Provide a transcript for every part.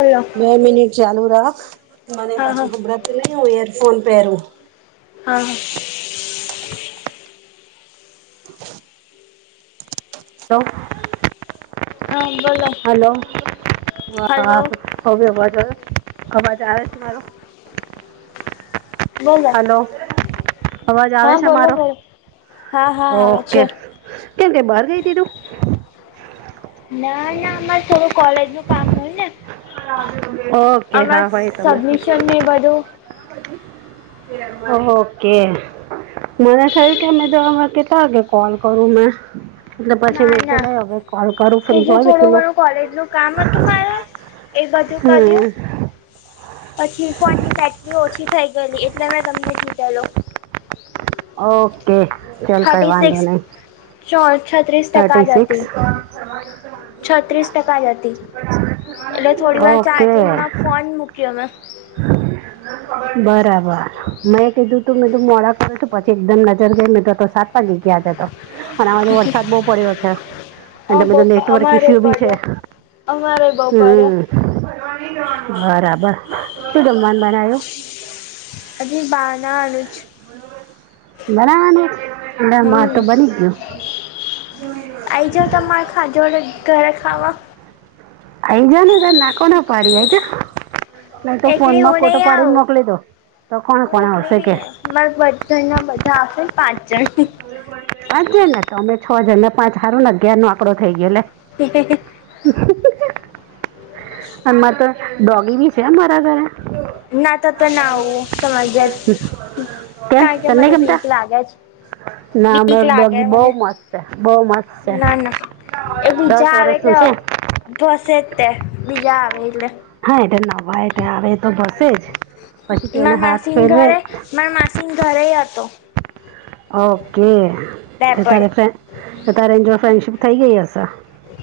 Hello - બે minute ચાલુ રાખ મને હા પછીબરત નહી હ યરફોન પહેરું- હા [inaudible] શ [inaudible] હા બોલો- હલો હા હલો હવેજ અવાજ આવે છે મારો [unintelligible] બોલો હલો અવાજ આવે હા છે બોલો મારો બોલો હા હા આવે છે ઓકે- કેમ કે બહાર ગઈ તીધું- ના ના અમારે થોડું કોલેજ નું કામ હોય ઓકે ને- અ હા ભાઈ તમે સબમિશન ને બધું- ઓકે- મને થયું કે અમે જોમાં કેટતા વાગે કોલ કરું મે- એટલે પછી ના મે તો ના લઈ હવે કોલ કરું ફ્રી બીજું હોય ત- થોડું ઘણું કોલેજનું કામ હતું મારે એ બાજુ કર્યો- પછી ફોન ની બેટરી ઓછી થઈ ગયેલી એટલે મેં તમને કીધેલો- ઓકે ચલ કઈ વાંધો નહી- ચો છત્રીસ તકા થર્ટી જ સિક્સ હતી છત્રીસ ટકા જ હતી એટલે થોડી વાર ઓકે ચાર્જિંગમાં ફોન મુ કયો મે બરાબર મેં કીધું તું મેધું મોડા [unintelligible] એકદમ નજર જઈને તો તો સાત પા ની ગયા જ તો પણ હ વરસાદ બહુ પડ્યો છે. અ અને બધ બહુ નેટવર્ક અમારે ઇશ્યુ બી છે. પડ્યો અમારે બહુ પડ્યો હમ- બરાબર શું જમવાનું બનયો? અજ બાના અનુજ- બરા ના મા તો બની ગયું. આઈજ તમારે ખાધો ઘર ખાવા. આઈ જા તન ના કોને પાડી આઈ જા ને તો ફોન એકલી હું માં ફોટો નહી પાડીને આવું મોકલી દો તો કોણ હું કોણ એકલી આવશે નહી કે? આવ મારા બધ ઘરના બધા આવે પાંચ જણ પાજે ને તો અમે છ જણ પાંચ હારું ને અગિયાર નો આંકડો થઈ ગયો એટલે [inaudible] અમારે તો ડોગી બી છે, મારા ઘરે ના તો તો ના આવું સમજયા કેમ કારણ કે તને નહીં મને ગમતા બીક લાગે જ ના બીક અમારું લાગે ડોગી મને બહુ મસ્ત છે બહુ મસ્ત છે ના ના એ દસ બીજા આવે એટલે વર્ષનું છે ભોસે તે બીજા આવે એટલે હા એટલે નવા એ આવે તો ભસે જ પછી તું એને મારા હાથ માસીન ફેરવે ઘરે મારા માસીન ઘરે હતો ઓકે રેપડ તારે ફેરે તારે એજ ફ્રેન્ડશિપ થઇ ગઈ હશે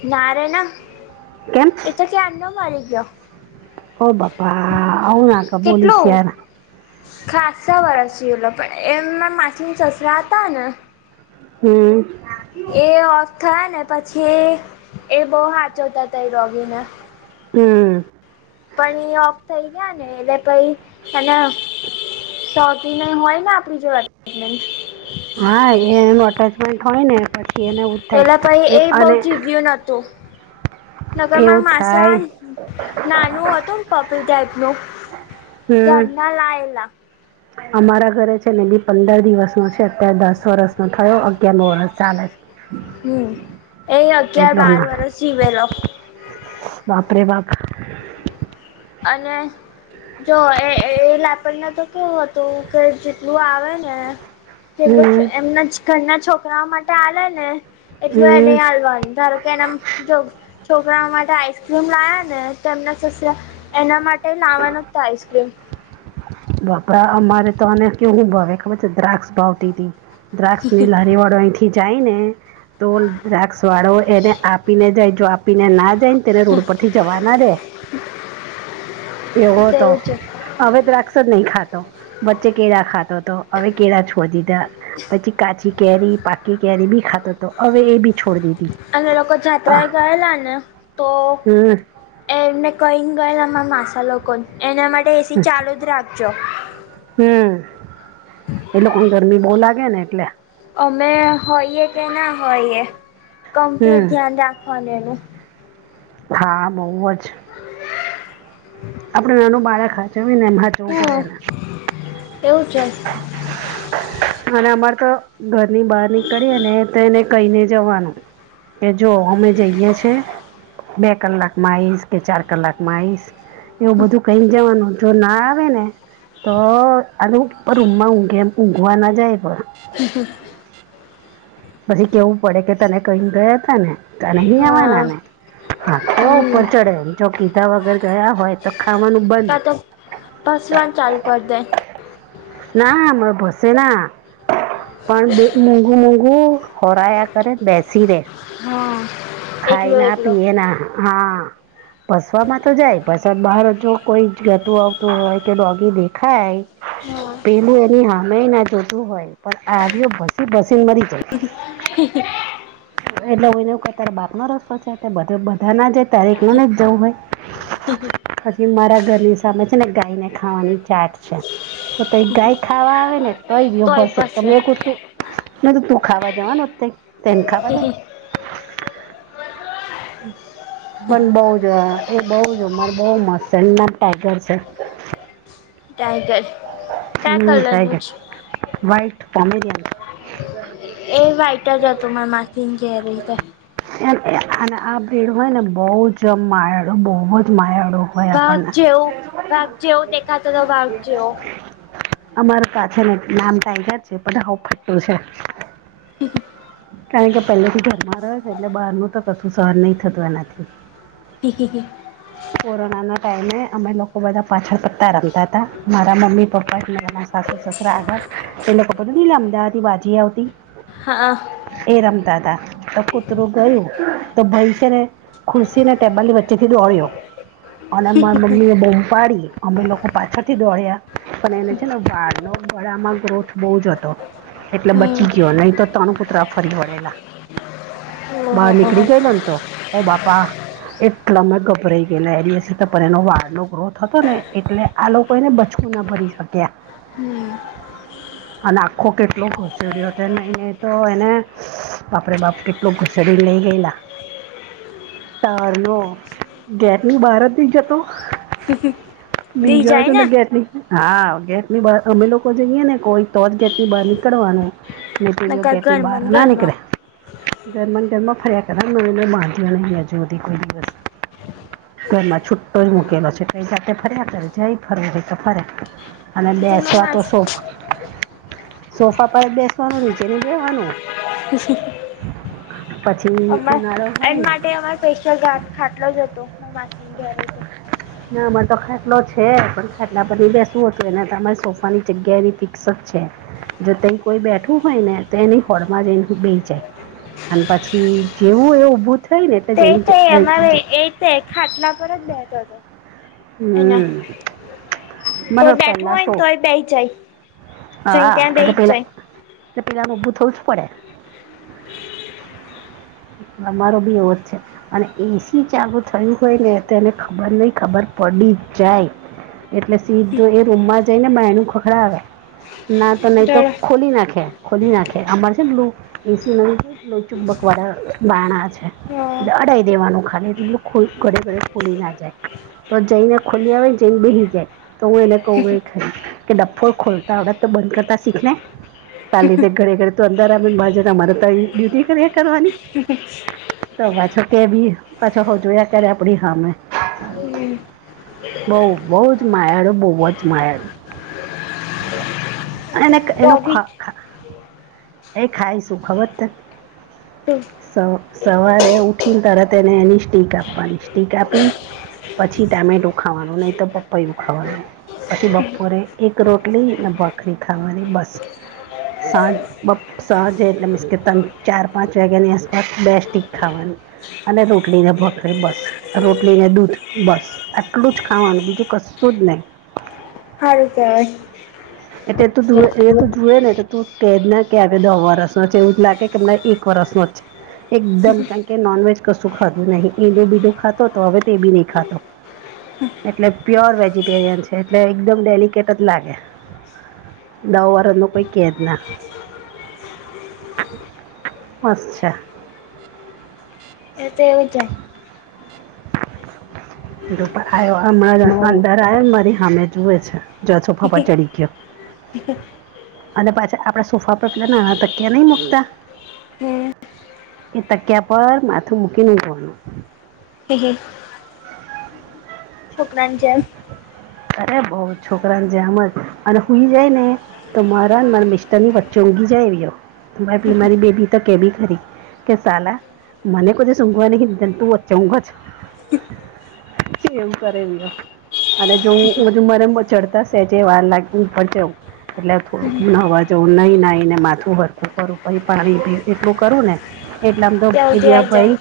ના રે ના કેમ એ તો કયારનો મારી ગયો ઓ બાપા આવ ના [unintelligible] ખાસા વરસ ઓલ પણ એમના માછન સસરા હતા ને હમ. એ ઓફ થયા ને પછી એ બો હાચોવતાતા ડોગીને હમ. પણી ઈ ઓફ થઈ ગયા ને એટલે પહી એને શોકી ને હોય ને આપડી જો [unintelligible] હા એ એનું અટેચમેન્ટ હોય ને પ એલા પહી એ બો ચીવયુ નતું એવું નગરમાં માસા થાય નાનું હતું પપી ટાઈપનુ હમ. તા લાયેલા અમારા ઘરે છે, ને બી પંદર દિવસનો છે. દસ વર્ષનો થયો અગયારનો વર્ષ ચાલે હમ એ છે અગિયાર એટલો બાર નાનો વર્ષ જીવેેલો બાપરે બાપ અને જો એ એ [unintelligible] તો કેવું હતું કે જેટલું આવે ને તેટલુ હમ એમના ઘરના છોકરાઓ માટે આલે ને એટલું એને હમ હાલવાનું ધારો કે એના જો છોકરાઓ માટે આઈસ્ક્રીમ લાયા ને તેમના સસરા એના મા ટે લાવા નતા આઈસ્ક્રીમ બાપરા અમારે તો આને કેવુ ભાવે ખબર છે, દ્રાક્ષ ભાવતીતી દ્રાક્ષ ની લારી વાળો અહીંથી જાય ને તો દ્રાક્ષવાળો એને આપીને જાય જો આપીને ના જાય ને તેને રોડ પરથી જવા ના દે એવો તો તેવું છે અવે દ્વા ની ખાતો વચ્ચે કેળા ખાતો હતો હવે કેળા છો દીધા પછી કાચી કેરી પાકી કેરી બી ખાતોતો હવે એ બી છોડી દી અને લોકો જાત્રા એ ગયેલા ને તો. હમ એ એમને કહી ને ગયેલ અમા માસા લોકો એના માટે એસી ચાલુ જ રાખજો. હમ એ લોકોને ગરમી બો લાગે ને એટલે અમે હોઈએ કે ના હોઈએ કમ્પ્લીટ હમ ધ્યાન રાખવાનું એનું હા બઉ જ [inaudible] આપડે એનું બાળક હાચવીને એમ હાચવુ પડે એને. હમ એવું જ. અને અમારે તો ઘરની બહાર નીકળી ને તો એને કઈને જવાનું. કે જો અમે જઈએ છે. બે કલાકમાં આઈશ કે ચાર કલાક માં આઇશ. એવું બધું કહીને જવાનું જો ના રે ને તો આલું. પણ રૂમમાં ઊંઘે એમ ઊંઘવા ના જાય પણ હ. પછી કેવું પડે કે તને ક‌ઇ ગયા તા ને તને અહી આવવા હા નાને. હા તો હમ ઉપર ચડે જો કીધા વગર ગયા હોય તો ખાવાનું બંધ. પાસવાન ચાલુ કરી દે. ના હ ભસે ના પણ બે મોઘુ મોઘું. ખોરાયા કરે બેસી રહેે હા ખાય એકલો ના એકલો પીએ. ને હા ભસવાવામાં તો જાય ભસવાત બહાર જો કોઈ જ ગતું. તો કે ડોગી દેખાય હા પેલું એની હા. મે ના જોતું હોય પણ આવ્યો ભસી ભસીને મરી જાય. [unintelligible] એટલે હોને ક અત્યારે બાપ નો રસ્તો છેધ બધા ના જાય ત્યારે ના જ જવું હોય. હછી મારા ઘરની સામે છે ને ગાય ને ખાવાની ચાટ છે. તો તઈ ગાય ખાવા આવે ને તોય બીવ ભસે તમે આઇપીયુ તું. મે તું તું ખાવા જવા નો તે ખાવા દે. પન બ‌ઉ. એ બહુ જ અમાર બહુ મ નામ ટાઈગર છે. ટાઈગર ક્યા કલર નું છે. વાઈટ કોમેરીયન. એ વાઈટ જ હતુ મારા માસી ને ધેરે તે. અને આ આ ભીડ હોય ને બહુ જમ માયાડો બહુ જ માયાડો. વાઘ જેવું વાધ જેવું દેખાતો હતો વાઘ જેવો. અમારે પાછ ને નામ ટાઈગર છે પણ હઉ ફટું છે. [inaudible] હ કારણ કે પહેલે તો ઘરમાં રહે છે એટલે બહાર નુ તો કશું સહન નહી થતું એનાથી. છે [inaudible] કોરોનાના ટાઈમે અમે લોકો બધા પાછળ પતા રમતા તા. મારા મમ્મી પપ્પા મારા ના સાસુ સસરા આગળ. એ લોકોબધું ન લમાતી બાજી આવતી. હા. એ રમતા તા તો કૂતરું ગયું તો ભાઈ છે ને. ખુરશી ની ટેબલ વચેથી દોળ્યો અને માર મમ્મીએ બોમપાડી. અમે લોકો પાછળથી દોડ્યા પણ એને છે ને વાળનો ગળામાં ગ્રોથ બહુ જ હતો્ એટલે હમ બચી ગયો નહી તો ત્રણ કૂતરા ફરી વળેલા. બહાર ઓહો હો હો નીકળી ગયેલો તો ઓ બાપા એટલા મે ગભરાઈ લરી હશે તો પણ એનો વાળ નો ગ્રોથ હતો ને એટલે આ લોકો એને બચવું ના ભરી શક્યા. હમ અને આખો કેટલો ઘસેડ્યો હતો નહી નહી તો એને બાપરે બાપ કેટલો ઘુસડી લઈ ગયેલા તારલો ગેટની બાર નહી જતો બી દી ગા જાય ને જ ગેટલી હા ગેટ ની બાર અમે લોકો જઈએ ને કોઈ તો જ ગેટ ની બહાર નીકળવાનું. મે તું નકર કેતી બહાર ઘરમાં ને ના નિકળે. ગરમા ગરમા ફર્યા કરને મામાંહી [inaudible] અજ કોઈ દિવસ્ત છુટો જ મૂકેલો પછે તે સાથે ફર્યા કરે જાય ફરવા છે તો ફરે. અને ઘરમાં બેસવા તો માસી સોફ સોફા પર જ બેસવાનું નીચે નહી બેેવાનું. ખુશી. પછી અમાર ઉનાળો એમ હોય ને માટે અમારે સ્પેશિયલ ઘા ખાટલો જ હતો માસીને ઘ [inaudible] ના અમારે તો ખાટલો છે પણ ખાટલા પર બેસવું હતું એને તમારી સોફાની જગ્યા એની ફિક્સ જ છે જો તે કોઈ બેઠું હોય ને તો એની હોળમાં જ એ બેસી જાય અને પછી જેવું એવુ ઉભુ તે તે અમારે એ તે ખાટલા પર જ બેહતો હતો એના હમ મારો કોઈ બેઠું પેલા હોય ને હતો તોય બેહી જાય જઈને હા ત્યાં એટલે બેહી જ પેલા તો પેલા ને ઊભું થવું જ પડે તમારો બી એવો જ છે અને એસી ચાલુ થયું હોય ને તો એને ખબર નહિ ખબર પડી જાય એટલે સીધું એ રૂમમાં જઈ ને બાયણું ખખડાવે ના તો નહી તો જાય ખોલી નાખે ખોલી નાખે અમારે છેલું એસી ચુંબક વાળા બારણા છે અડાઈ દેવાનું ખાલી ઘડે ઘડે ખુલી ના જાય તો જઈને ખોલી આવે ને જઈને બેહી જાય તો હું એને કહું એ ખરી કે ડફોડ ખોલતા આવડે તો બંધ કરતા શીખ ને તાલીધતે ઘરે ઘડ તો અંદરાર આને બાજ અમારે તો ડ્યુટી કરી કરવાની તો પાછો કેવી પાછા હો જોયા ઘરે આપણી હામે હમ બઉ બઉ જ માયાળું બહુ જ માયાળું એને એનો એ ડોગી ખ ખ ખાય શું ખબર છે તને? સવા સવારે ઉઠીને તરત એને એની સ્ટીક આપવાની સ્ટીક આપી પછી ટામેટુ ખાવાનું નહીં તો પપૈયુ ખાવાનું પછી બપોરે એક રોટલી ને ભાખરી ખાવાની બસ સાંજ બપ સાંજે એટલે મીન્સ કે ચાર પાંચ વાગ્યાની આસપાસ બે સ્ટીક ખાવાની અને રોટલીને ભાખરી બસ રોટલીને દૂધ બસ આટલું જ ખાવાનું બીજું કશું જ નહી. હારું કેવાય એટલે તો જ એ તો જુએ ને તો તું [unintelligible] દહ વર્ષ નો છે એવું જ લાગે કેમ એક વર્સ નો જ છે એકદમ કારણ કે નોનવેજ કશું ખાધું નહીં ઈંડું બીડું ખાતો તો હવે તે બી નહી ખાતો એટલે પ્યોર વેજીિટેરિયન છે એટલે એકદમ ડેલિકેટ જ લાગે દહ વરસ નું કોઈ કેજ ના અચ્છા એ તો એવું છે આવ્યો હમણાં અંદર આવ્યો મારી સામે જુએ છે જો સોફા પરા ચડી ગયો અને પાછા આપડા સોફા પર પેલા નાના તક્યા નહી મુકતા એ તક્યા પર માથું મૂકી ને જોવાનું. [inaudible] છોકરાની જેમ. અરે બો છોકરાન જેમ જ અને હુંઈ જાય ને તો મારા ને મારા મિસ્ટર ની વચ્ચે ઊંઘી જાય એરીઓ મારી બેબી તો કેબી ખરી કેસાલા મને કોઈ દિવસ ઉધવા નહી તું વચે ઉંધ જ [unintelligible] કેમું એવુ કરે વીયો જો હ મરેમ ચડતા સેજે વાર લાગવું [unintelligible] એટલે થોડું નાવા જેવું નહીં નાહી ને માથું સરખું કરું પછી પાણી પીવું એટલું કરું ને એટલે તો ત્યાં એ સુધી બે આઈ જાય ભાઈ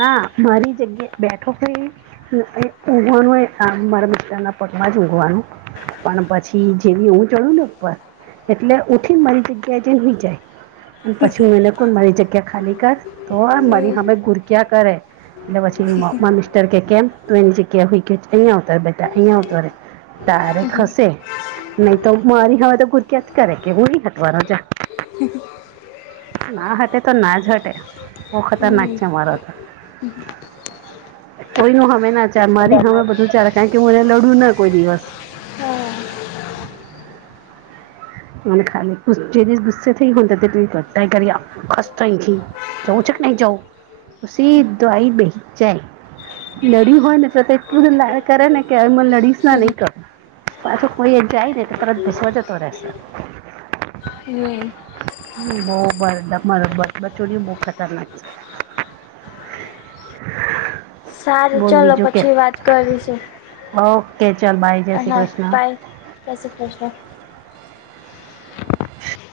ના મારી જગ્યા બેઠો હોય ઉઘવાનું મા [unintelligible] તેના પગમાં જ ઊંઘવાનું પણ પછી જેવી હું ચળુ ને ઉપર એટલે ઉઠીન મારી જગ્યાએ જઈ હુઈ જાય પછી હું એ [unintelligible] જગ્યા ખાલી કર તો મારી હમે ગુરયા કરે. લે પછી મારા મિસ્ટર કે કેમ તુ એની જગ્યા હું ઈ [unintelligible] અહીંયા આવતો રે ત્યારે ખસે નહી તો મારી હવે તો ગુરક્યા જ કર કે હું ની [unintelligible] ના હટે તો ના જ હટે બહુ હમ ખતરનાક છે મારો તો કોઈ ન હમે ના ચાલે મારી હમ હમે બધું ચાલે કારણ કે હું એને લડું ના કોઈ દિવસ હઅ. મને ખાલી ગુસ જે દિસ ગુસ્સે થઈ હોય તો તુઈ કર તય કરીઆવ ખસ તો અંય થી જઉ છ કે નહીં જઉ તો સિધો આઈ બેહીજ જાય. લડી હોય ને તો તેટલું બધું લાડ કરે ને કે મને લડીશ ના ને કર. પાછું કોઈ એ જાય ને તો તરત ભસવા જતો રેશ. હમ. હમ્મ બોવ પણ તમારુ બચુડીયું બોવ ખતરનાક છે. છે સારું બોલ ચલો બીજું કે પછી વાત કરીશું. ઓકે ચલ બાય જય શ્રી હા ક્રષ્ણ. બાય જય શ્રી ક્રષ્ણ.